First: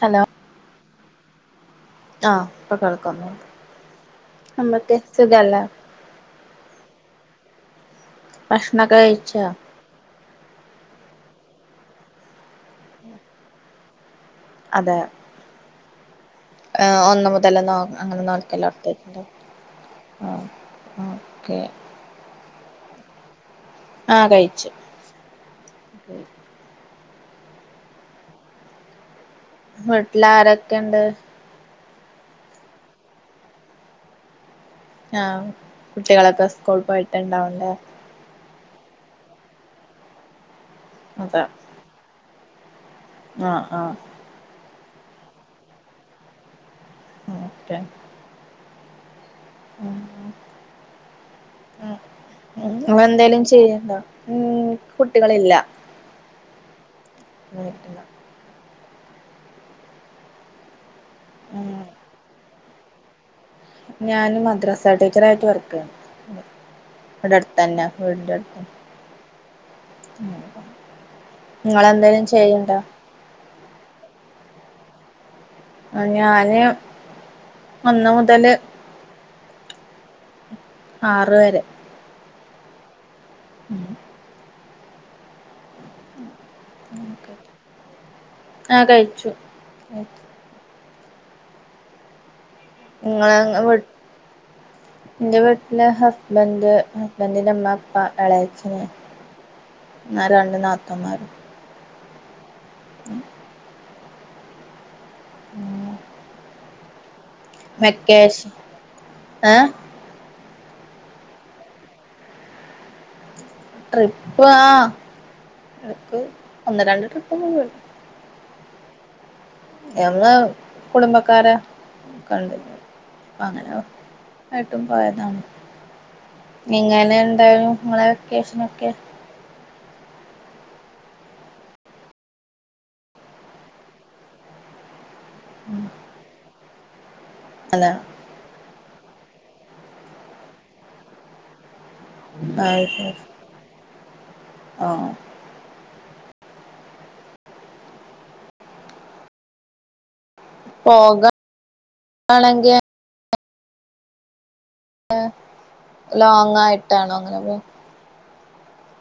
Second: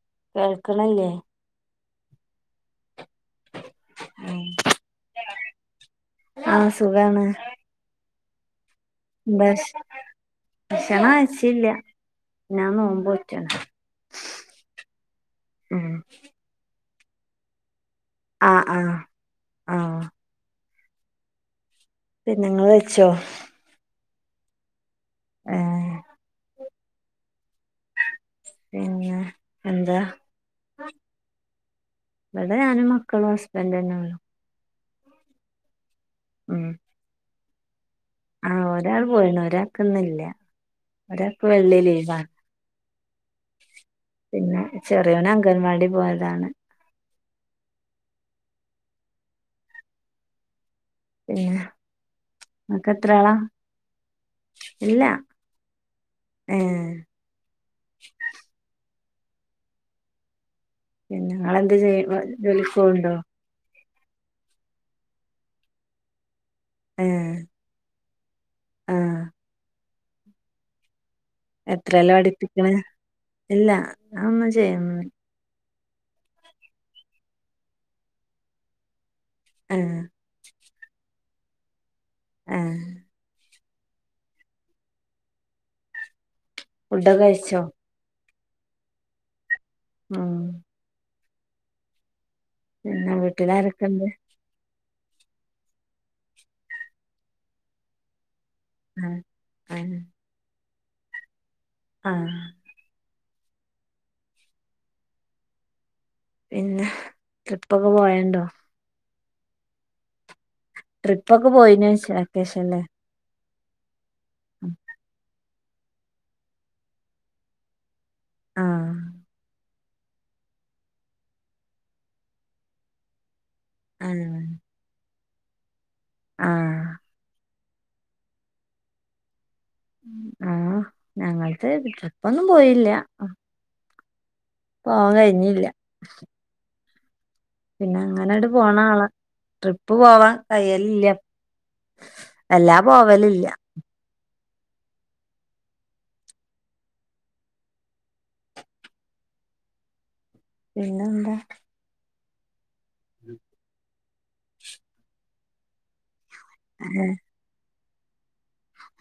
Hello കേൾക്കണ്ല്ലേ ആഹ് പ്പ കേൾ ക്കുന്നുണ്ട് മ്മക്ക് സുഖല്ലേ ആഹ് സുഖാണ് ഭക്ഷണംക്കെ കഴിച്ചാ? ഭക്ഷ ഭക്ഷണം കഴിച്ചില്ല ഞാന് നോമ്പോറ്റ്ണ് അതെ ഉം ഒന്ന് മുതല് നോ അങ്ങനെ ആഹ് നോക്കല് ആഹ് തൊടങ്ങിട്ട്ണ്ടോ ആഹ് ഓക്കെ പിന്നെ നിങ്ങള് വെച്ചോ ആഹ് കഴിച്ചു ഏഹ് പിന്നെ എന്താ വീട്ടില് ആരൊക്കെ ഇണ്ട് ഇവിടെ ഞാനും മക്കളും ഹസ്ബൻഡുഞ്ഞൊള്ളൂ ആ കുട്ടികളൊക്കെ സ്കൂൾ പോയിട്ട ഇണ്ടാവല്ലേ ആ ഒരാൾ പോയിണ് ഒരാക്ക് ന്നില്ല ഒരാക്ക് വെള്ളി ലീവാ ആ ആ ചെറിയോന് അംഗൻവാടി പോയതാണ് ഓക്കെ ഉം പിന്നെ ഇങ്ങക്ക് ഉ എത്ര ആളാ എന്തേലും ചെയ്യ്ണ്ടോ ഉം ഇല്ല കുട്ടികളില്ല ഏഹ് [inaudible] പിന്നെ ഉം ങ്ങളെന്താ ചെയ്യ്ണ് ജോലിക്കോവ്ണ്ടോ ഞാൻ മദ്രസ ടീച്ചറായിട്ട് വർക്കെയ്യാണ് ഇവിടെ ഏഹ് അടുത്തെന്നാ വീടിൻ്റട്ത്ത് ആഹ് [unintelligible] എത്രയിലാ നിങ്ങളെന്തേലും പഠിപ്പിക്ക്ണ്. ചെയ്യണ്ടോ ഇല്ല, ഞാ ഒന്നും ചെയ്യ് [inaudible] ആ ഞാന് ഒന്ന് മുതല് ആ ആറ് വരെ ഏ ഉം [inaudible] ഫുഡ്ഡെക്കെ കയ്ച്ചോ? ആ കഴിച്ചു ഉം ന്ന വീട്ടിലാരെക്കണ്ട് ന്റെ വീട്ടില് ഹസ്ബെൻ്റ്, ഹസ്ബെന്റിൻ്റെ ഇമ്മ, ഇപ്പ, എളെ [unintelligible] ആ ആ രണ്ട് നാത്തൂന്മാരും ആ [inaudible] പിന്നെ, ട്രിപ്പൊക്കെ പോയൽണ്ടോ ഏം ട്രിപ്പക്കെ പോയിന്ച്ച ക്കേഷല് ട്രിപ്പ് ആ എടക്ക് ഒന്ന് രണ്ട് ട്രിപ്പക്ക പോയ് ആ യങ്ങ് കുടുംബക്കാര കണ്ട്. അങ്ങനെ ആ ആയിട്ടും പോയതാണ് ആ എങ്ങനെ ഉണ്ടായു ഇങ്ങളെ വെക്കേഷനൊക്കെ. ആ ഞങ്ങൾത് ട്രിപ്പൊന്നും പോയില്ല പോവാ കയിഞ്ഞില്ല അല്ല പിന്നെ അങ്ങനാണ്ട് പോണ ആളാ ട്രിപ്പ് പോവാൻ കയ്യലില്ല എല്ലാ പോവലില്ല ആ പിന്നെന്താ? ആണെങ്കി ഉം [unintelligible] എ ലോങ് ആയിട്ടാണോ അങ്ങനെ പോ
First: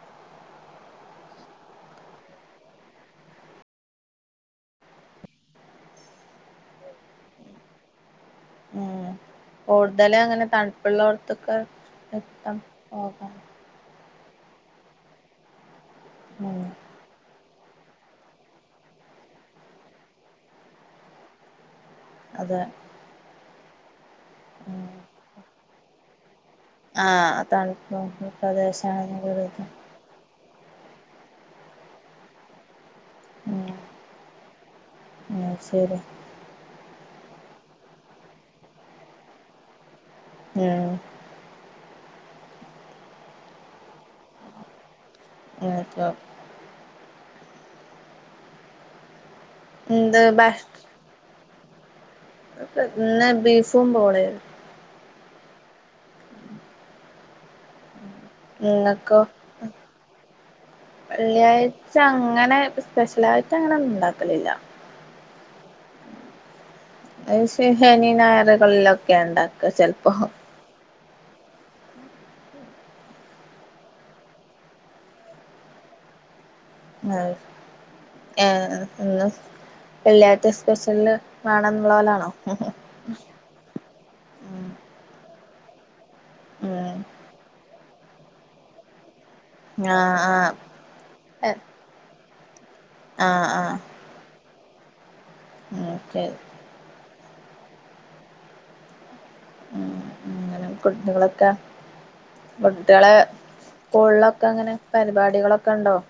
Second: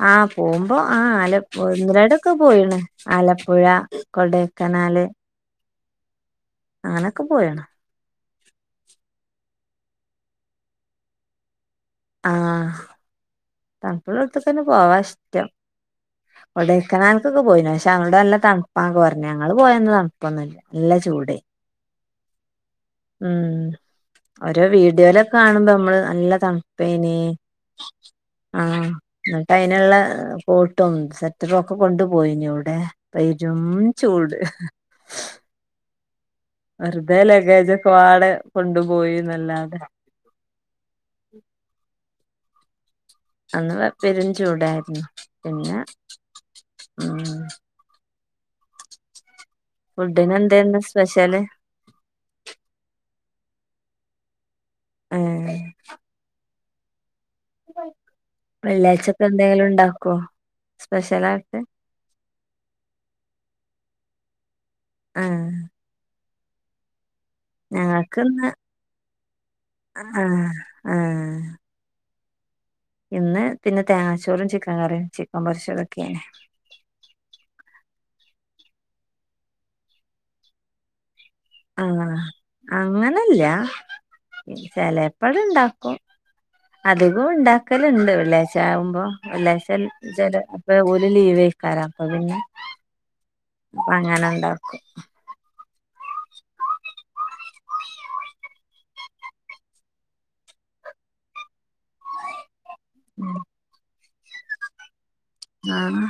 ആ പോകുമ്പോ ആ ആല ഒന്ന് രണ്ടെക്കെ പോയിണ് ആലപ്പുഴ കൊടെക്കനാ... നാല് അങ്ങനൊക്കെ പോയേണ് ഉം കൂടുതലങ്ങനെ തണുപ്പുള്ളോട്ത്തൊക്കെ [unintelligible] പോകാം ഇവിടടുത്ത്ക്കന്നെ പോവാ ഇഷ്ടം ഉം കെടെകനാൽകെക് പോയിന പക്ഷെ അവ്ടല്ല തണുപ്പാക്കെ പറഞ്ഞ് ഞങ്ങള് പോയന്ന് തണുപ്പൊന്നുല്ല നല്ല ചൂടേനി അതെ ഉം ഓരോ ഉം വീഡിയോലൊക്കെ കാണുമ്പോ നമ്മള് നല്ല താണ് പിന്നെ ആഹ് തണുപ്പ് ആ പ്രദേശാണെങ്കില് എന്നിട്ട് അതിനുള്ള കേട്ടും സെറ്റെറും ഒക്കെ കൊണ്ട് പേയിന് എവിടെ പെരും ഉം ചൂട് ഹ്.... ആഹ് ശരി വെറുതെ ലഗേജൊക്കെ പാടെ കൊണ്ടു പേയി എന്നല്ലാതെ എ അന്ന് പെരുംചൂടാര്ന്നു എനിക്കോ ആ എന്ത് ഫുഡ്ന് ഭക്ഷ എന്തെന്നു സ്പെഷ്യല് ഇന്ന് ബീഫും പൂളിം ഏ നിങ്ങക്കോ വെള്ളിയാഴ്ചക്കെ എന്തെങ്കിലും ഇണ്ടാക്കോ വെള്ളിയാഴ്ച അങ്ങനെ സ്പെഷ്യലായിട്ട് അങ്ങനൊന്നും ഇണ്ടാക്കലില്ല ഏ അത് ശെനി ഇന്ന് ഞായറ്കളിലൊക്കെ ഇണ്ടാക്ക ചെൽപ്പോ ഏ ഇന്ന് പിന്നെ തേങ്ങാച്ചോറും, ചിക്കൻ കറിയും, ചിക്കൻ പൊര്ച്ചതൊക്കേനി ആ ഏ വെള്യാഴ്ച്ച സ്പെഷ്യല് ആ വേണന്നുള്ള പോലാണോ അങ്ങനല്യ ഉം ചെലെപ്പള് ഇണ്ടാക്കും അധികം ഇണ്ടാക്കല്ണ്ട് വെള്യാഴ്ചാവുമ്പോ അല്ല ചെൽ ആഹ് ചെല ആഹ് അപ്പൊ ഓല് ലീവേക്കാരം അപ്പ പിന്നെ ആഹ് ആഹ് അപ്പ അങ്ങനെണ്ടാക്കും ഓക്കെ ഉ അങ്ങനെ കുട്ടികളൊക്കെ കുട്യളെ ഉം ള്ളൊക്കെ അങ്ങനെ പരിപാടികളൊക്കെ ഇണ്ടോ ആഹ്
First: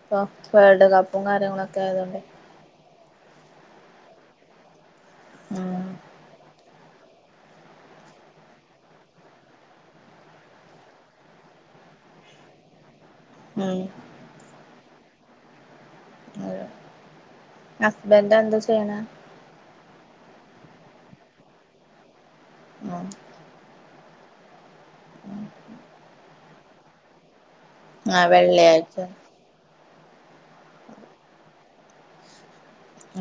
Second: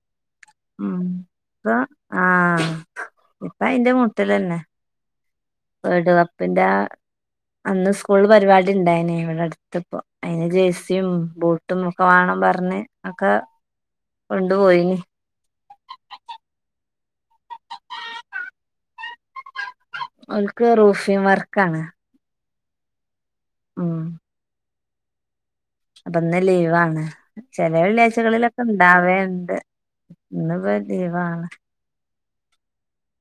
ഇപ്പൊ വേൾഡ് ഉം കപ്പും ഇപ്പൊ കാര്യങ്ങളൊക്കെ ആയതോണ്ട് ആഹ് ഇപ്പ ഐന്റെ മൂട്ടിലന്നെ ഉം വേൾഡ് കപ്പിന്റെ ആ അന്ന് സ്കൂള്ള് പരിപാടി ഇണ്ടായിന് ഇവിടെ അടുത്ത്പ്പോ ഐന് ജേഴ്സിയും ബൂട്ടും ഒക്കെ വാണം പർഞ്ഞ് ആക്കെ ഉം കൊണ്ടു പോയീനി ഹസ്ബൻഡ് എന്താ ചെയ്യ്ണെ അവര്ക്ക് റൂഫി വർക്കാണ് ഉം ഉം ഉം അപ്പന്ന് ലീവാണ് ചെല ആഹ് വെള്ളിയാഴ്ചകളിലൊക്കെ വെള്ളിയാഴ്ച ഇണ്ടാവേണ്ട് ഇന്ന്പ്പാ ലീവാണ്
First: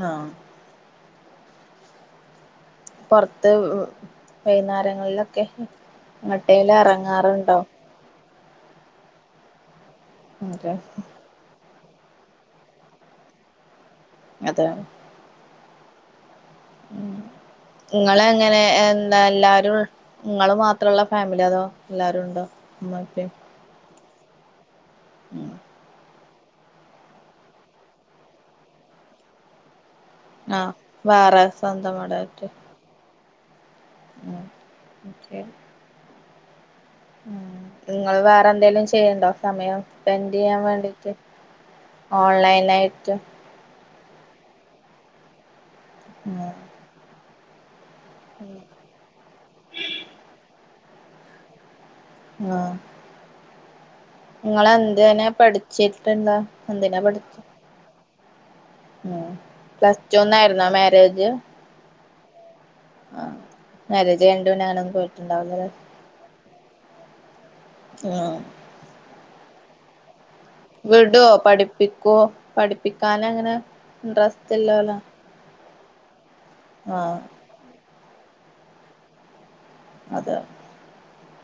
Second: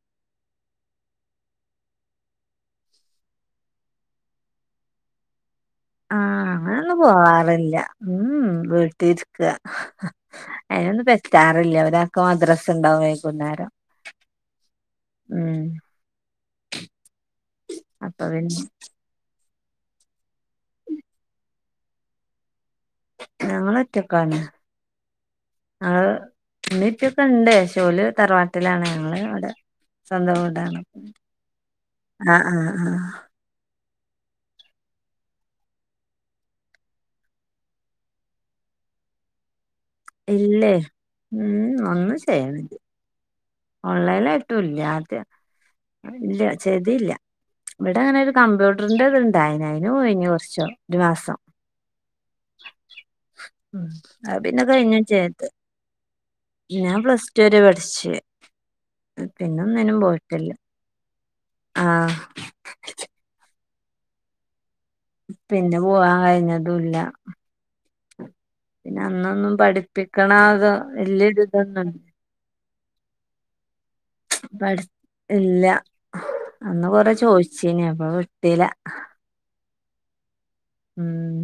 ആ പൊർത്ത് വൈന്നേരങ്ങളിലൊക്കെ ആഹ് എങ്ങട്ടേല് അങ്ങനൊന്നും എറങ്ങാറ്ണ്ടോ പോവാറില്ല ഉം വീട്ടിര്ക്ക അതെ ഐനൊന്നും പറ്റാറില്ല ഒരാക്ക് മദ്രസ്ണ്ടാവും വൈകുന്നാരം അതെ അപ്പൊ ഇങ്ങളെങ്ങനെ പിന്നെ എന്താ എല്ലാ ഇങ്ങള് മാത്രള്ള ഫാമിലൊ അതോ എല്ലാരുണ്ടോ ഇമ്മിഇപ്പിം ഒറ്റക്കാണ് ഞങ്ങള് ഇമ്മി ഇപ്പൊക്കെണ്ട് പക്ഷെ ഓല് തറവാട്ടിലാണ് ഞങ്ങള് ഇവടെ സ്വന്തം ആഹ് വീടാണ് വേറെ സ്വന്തം ആ വീടായിട്ട് ആ ആ ഉം ശെരി ഉം ഇങ്ങള് വേറെന്തേലും ചെയ്യേണ്ടോ സമയം സ്പെൻ്റെയ്യാ ഇല്ലേ വേണ്ടീട്ട് ഉം ഓൺലൈനായിട്ട് ഓൺലൈനായിട്ടുംല്യ ആദ്യ ഉം ഇല്യ ചെയ്തീല്ല ഇവിടെ അങ്ങനെ ഒരു കമ്പ്യൂട്ടറിന്റെ ഇത് ഇണ്ടായീനി ഐന് പോയീനി കൊർച് ഒരു മാസം ആഹ് അത് പിന്നെ ഇങ്ങളെന്തിനാ കഴിഞ്ഞുംചെയ്ത് പഠിച്ചിട്ട്ള്ള ഞാൻ എന്തിനാ പ്ലസ് പഠിച്ചെ ടു വരെ പഠിച്ചേ ഉം പ്ലസ് ടുന്നായിര്ന്നോ മേരേജ് ആഹ് മാര്യേജ് കഴിഞ്ഞിട്ട്പിന്നെങ്ങനൊന്നും പിന്നെ പോവാൻ കഴിഞ്ഞതുല്ല ആഹ് പിന്നെ അന്നൊന്നും പഠിപ്പിക്കണ അതോ വിടോ വല്യേരുതൊന്നും പഠിപ്പിക്കോ പഠിപ്പിക്കാനങ്ങനെ ഇൻട്രസ്റ്റ് പഠി ഇല്ലാലോ ഇല്ല അന്ന് കൊറേ ചോദിച്ചീന് അപ്പ വിട്ടില അതെ ഉം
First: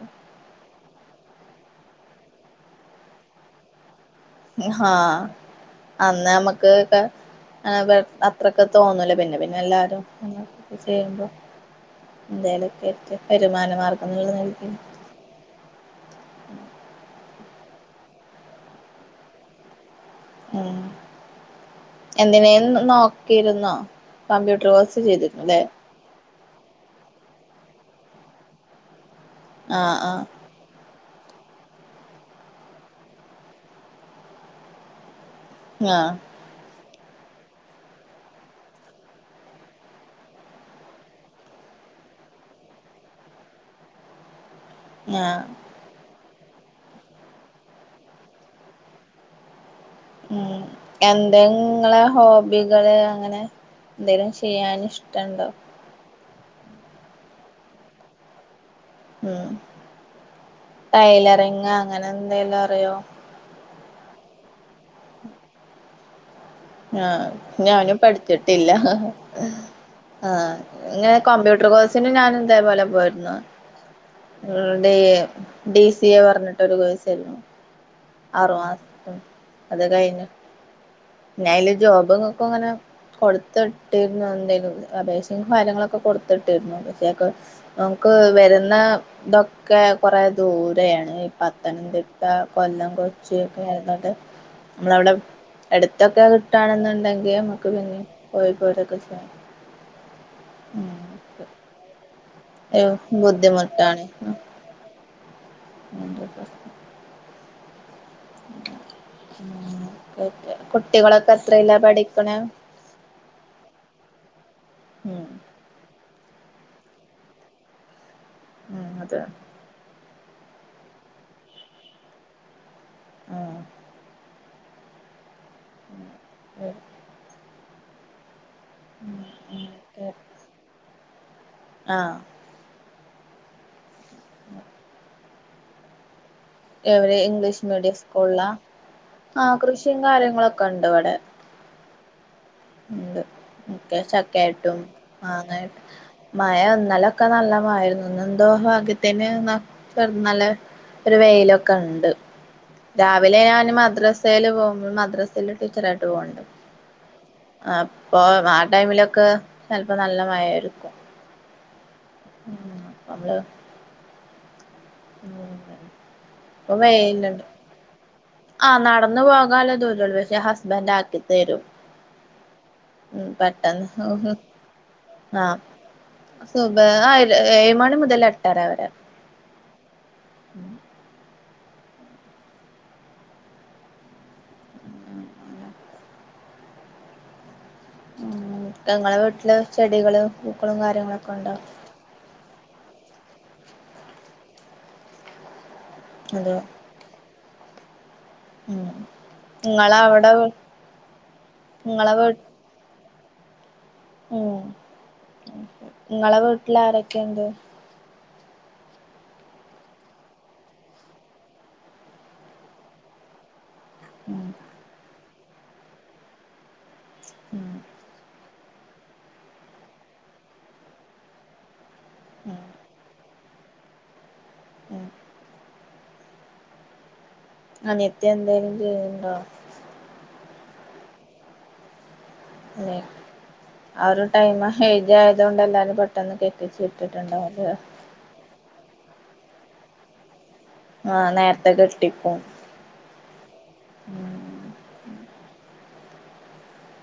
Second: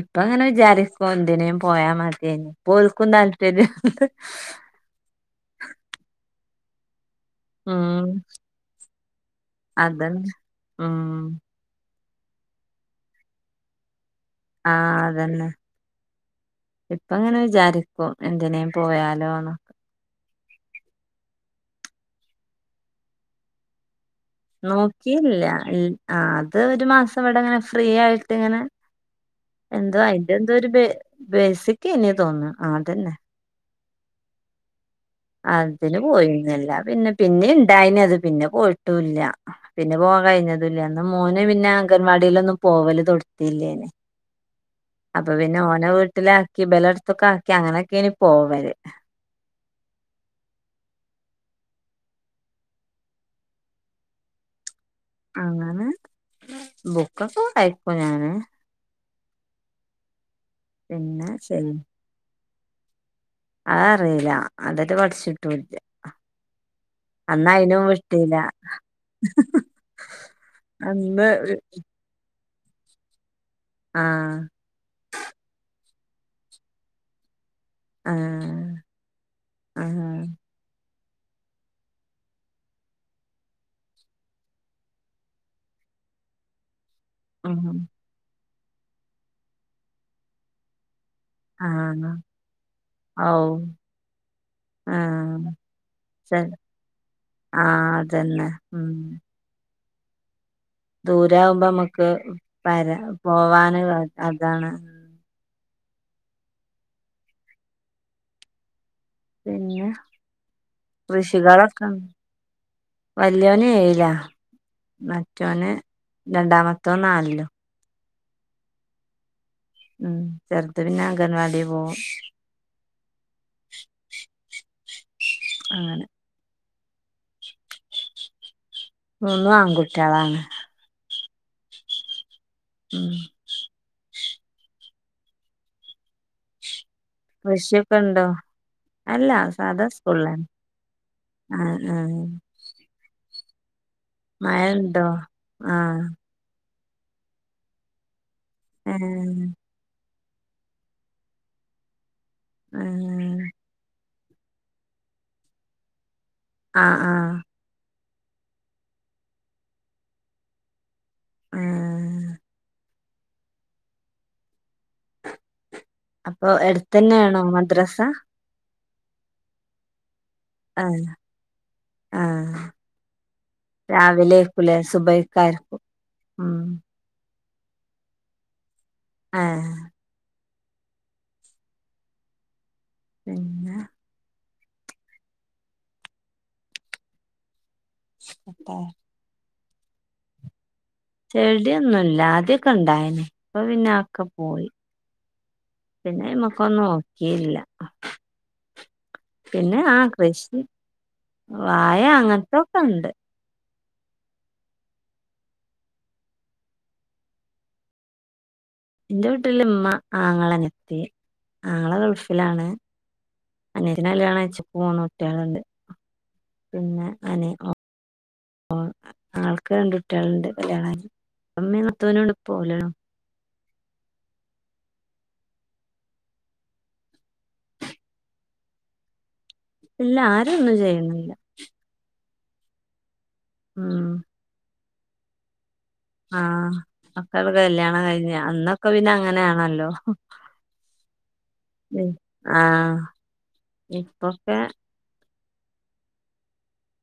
ഇപ്പ അങ്ങനെ വിചാരി എന്തിനേയും പോയാ മത്യായിന്നു പ്പോൽക്കും താല്പര്യ ഹ് ഹേ ഹാ അന്ന് നമ്മക്ക്ക്ക അത് ഉം അത്രൊക്കെ തോന്നൂല പിന്നെ പിന്നെ എല്ലാരും അതന്നെ നെ ഉം ചെയ്യുമ്പോ എന്തെലൊക്കെറ്റ് വരുമാനമാർഗം ആഹ് അതന്നെ ഇപ്പങ്ങനെ വിചാ ചാരിക്കും എന്തിനേയും പോയാലോന്ന് ഉം എന്തിനേലും നോക്കിയിരുന്നോ കമ്പ്യൂട്ടർ കോഴ്സ് നോക്കിയില്ല ചെയ്തിരുന്നുല്ലേ ഇൽ ആ ഒരു മാസം ഇവിടെങ്ങനെ ഫ്രീ ആയിട്ട് ഇങ്ങനെ ആഹ് എന്തോ ആഹ് അതിന്റെന്തോ ഒരു ത് ബേസിക്ന്നെ തോന്നുന്നു ആതന്നെ അതിന് ആഹ് പോയിരുന്നില്ല പിന്നെ പിന്നിം ഇണ്ടായിന് അത് പിന്നെ പോയിട്ടുംല്ല പിന്നെ പോകാ കഴിഞ്ഞതല്ല അന്ന് മോന് പിന്നെ അംഗൻവാടി ലൊന്നും പോവല് തൊടത്തില്ലെന് അപ്പ ആഹ് പിന്നെ ഓനെ വിട്ട് വീട്ടിലാക്കി ഇബലടത്തൊക്കെ ആക്കി അങ്ങനെയൊക്കേണ് പോവല് ഉം എന്തെങ്ങളെ ഹോബികള് അങ്ങനെ എന്തെങ്കിലും ചെയ്യാൻ ഇഷ്ട അങ്ങനെ ബുക്കൊക്കെ വായിക്കും ഞാന് ഉം പിന്നെ ടൈലറിങ് ശരി അങ്ങനെ എന്തേലും അറിയോ ആഅറീല അതേറ്റെ പഠിച്ചിട്ടൂല്ല ആഹ് ഞാനും പഠിച്ചിട്ടില്ല ഹ് ഹ് ആ ഇങ്ങനെ അന്ന് കമ്പ്യൂട്ടർ കോഴ്സിന് ഞാൻ തേപോലെ പോയിരുന്നു ആഹ് ഡി ഡിസി തീയ പറഞ്ഞിട്ടൊരു കോഴ്സേരുന്നു ആഹ് ആറുമാസത്തെ ആഹ് അത്കഴിഞ്ഞു ഞയില് ജോബ്ങ്ങക്കുംങ്ങനെ കൊടുത്തിട്ടിരുന്നു എന്തേലും അപേക്ഷ ഫലങ്ങളൊക്കെ കൊടുത്തിട്ടിരുന്നു ഉം നമുക്ക് വരുന്ന ഇതൊക്കെ കുറേ ദൂരെയാണ് ആഹ് പത്തനംതിട്ട കൊല്ലം ഔ കൊച്ചി ഒക്കെ ആയിനിട്ട് നമ്മളവിടെ ആഹ് എടുത്തൊക്കെ ശരി കിട്ടാണെന്നുണ്ടെങ്കി നമ്മുക്ക് ആഹ് പിന്നിം അതന്നെ പോയി പോരൊക്കെ ചെയാം ദൂരെ ആവുമ്പോ മ്മക്ക് പരാ ഉം പോവാന് അതാണ് അയിന്റെ പ്രശ്നം പിന്നെ അങ്ങനെക്കായിട്ട് കുട്ടികളൊക്കെ എത്രയിലാ കൃഷികളൊക്കെ പഠിക്ക്ണ് വല്യോന് ഏഴിലാ ഉം മറ്റോന് രണ്ടാമത്തോൻ നാലിലും ഉം അതെ ഉം ചർത് പിന്നെ അംഗനവാടിപോവും ആഹ് അങ്ങനെ ഉം മൂന്നും അങ്ങനൊക്കെ ആൺകുട്ടിളാണ് ആഹ് ഉം ഉ ഇംഗ്ലീഷ് മീഡിയം കൃഷിയൊക്കെ ഉണ്ടോ സ്കൂളിലാ അല്ല ആഹ് സാധാ കൃഷിയും സ്കൂളാണ് കാര്യങ്ങളൊക്കെ ഉണ്ട് ആ ആഹ് ക്കെ മഴ ചക്കായിട്ടും ഉണ്ടോ മാങ്ങായി ആഹ് മയ ഇന്നലൊക്കെ നല്ലമായിരുന്നു എന്തോ ഭാഗ്യത്തിന് ഏഹ് നല്ല ഒരു വെയിലൊക്കെ ണ്ട് രാവിലെ ഏഹ് ഞാന് മദ്രസ് സേൽ പോകുമ്പോൾ മദ്രസൽ ടീച്ചറായിട്ട് പോന്നുണ്ട്. ആഹ് ആഹ് ഇ ആ ടൈമിലൊക്കെ ചെലപ്പോ നല്ല മഴേരിക്കും. ആഹ് ഉം നമ്മള് [inaudible] ഉ [inaudible] അപ്പൊ എടുത്ത് ന്നെയാണോ മദ്രാസ ആഹ് നടന്നു പോകാലേ ദൂരേള്ളൂ പക്ഷേ ഹസ്ബൻഡ് ആഹ് ആക്കി തരും. ആഹ് ഉം പെട്ടെന്ന് രാവിലെക്കുലേ ആഹ്- സുബൈക്കാര്ക്കും സുബ്ഹ് ആഏഴ് മണി മുതൽ എട്ടര വരെ ഹേ ഹേ ഉം [inaudible] പിന്നെ ഞങ്ങളെ വീട്ടില് ചെടികള് കാര്യങ്ങളൊക്കെ ഉണ്ടോ ചെടിയ ഒന്നുമല്ല ആദ്യൊക്കെ ഉണ്ടായിനി ഇപ്പൊ പിന്നെക്കെ പോയി അതോ പിന്നെയമക്കൊന്നും നോക്കിയില്ല ഉം പിന്നെ ആ ഇങ്ങളെ അവിടെ കൃഷി വായ ഇങ്ങളെ വീ അങ്ങനത്തൊക്കെ ഉണ്ട്. ഉം നിങ്ങളെ വീട്ടില് ആരൊക്കെ ഇണ്ട്. എന്റെ വീട്ടില് ഇമ്മ ആങ്ങള അനിയത്തി ആങ്ങള ഗൾഫിലാണ്. അനിയത്തിനെ കല്യാണം ഉം കഴിച്ചു പ്പോമൂന്ന് കുട്ടികളണ്ട് പിന്നെ അനി ഉം ഒ ഓ ആൾക്ക് രണ്ട് കുട്ടികൾണ്ട് കല്യാണ കയ്ഞ്ഞ് ഇപ്പേ ഇമ്മീനാത്തൂനുണ്ട്‌ ഇപ്പേ ഉം ഓ ഉം അനിയത്തി എന്തേലും ചെയ്യണ്ടോ? ഇല്ല ആരൊന്നും ചെയ്യുന്നില്ല. ഏ ആ ഒരു ടൈം ഐജാ ആയത് കൊണ്ട് എല്ലാരും. പെട്ടെന്ന് ആഹ് കെട്ടിച്ച് മക്കൾക്ക് വിട്ടിട്ടുണ്ടാവുല്ലേ കല്യാണം കഴിഞ്ഞ് അന്നൊക്കെ പിന്നെ. അങ്ങനെയാണല്ലോ. ആഹ് നേരത്തെ കെട്ടിക്കും ആ ഇപ്പൊക്കെ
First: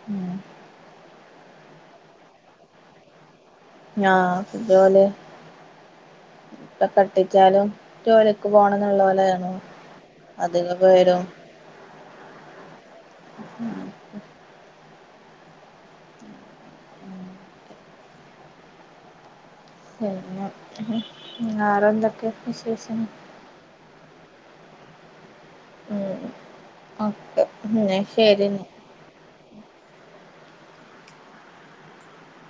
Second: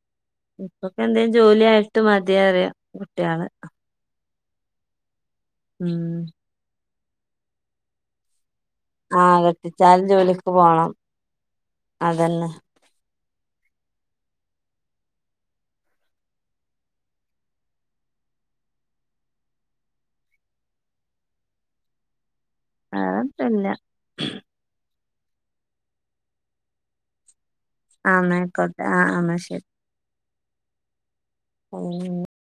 ഉം [inaudible] ഇപ്പൊക്കെ എന്തേലുംജോലി ആയിട്ട് മതി റിയാം കുട്ട്യാള് ആഹ് പിതു പോലെ ഉം കെട്ടിച്ചാലും ജോലി പോണംന്നുള്ള പോലെ ആഹ് ആണോ കെട്ടിച്ചാലും ജോലിക്ക് അതിങ്ങ പോണം പേരും. അതന്നെ ഉം [inaudible] പിന്നെ വെറെ എന്തൊക്കെയ വിശേഷം? വേറെത്തുല്ല [inaudible] ഉം ഒക്കെ ആന്നെ കൊട്ടെ ആ ഇന്നാശരി. ഉം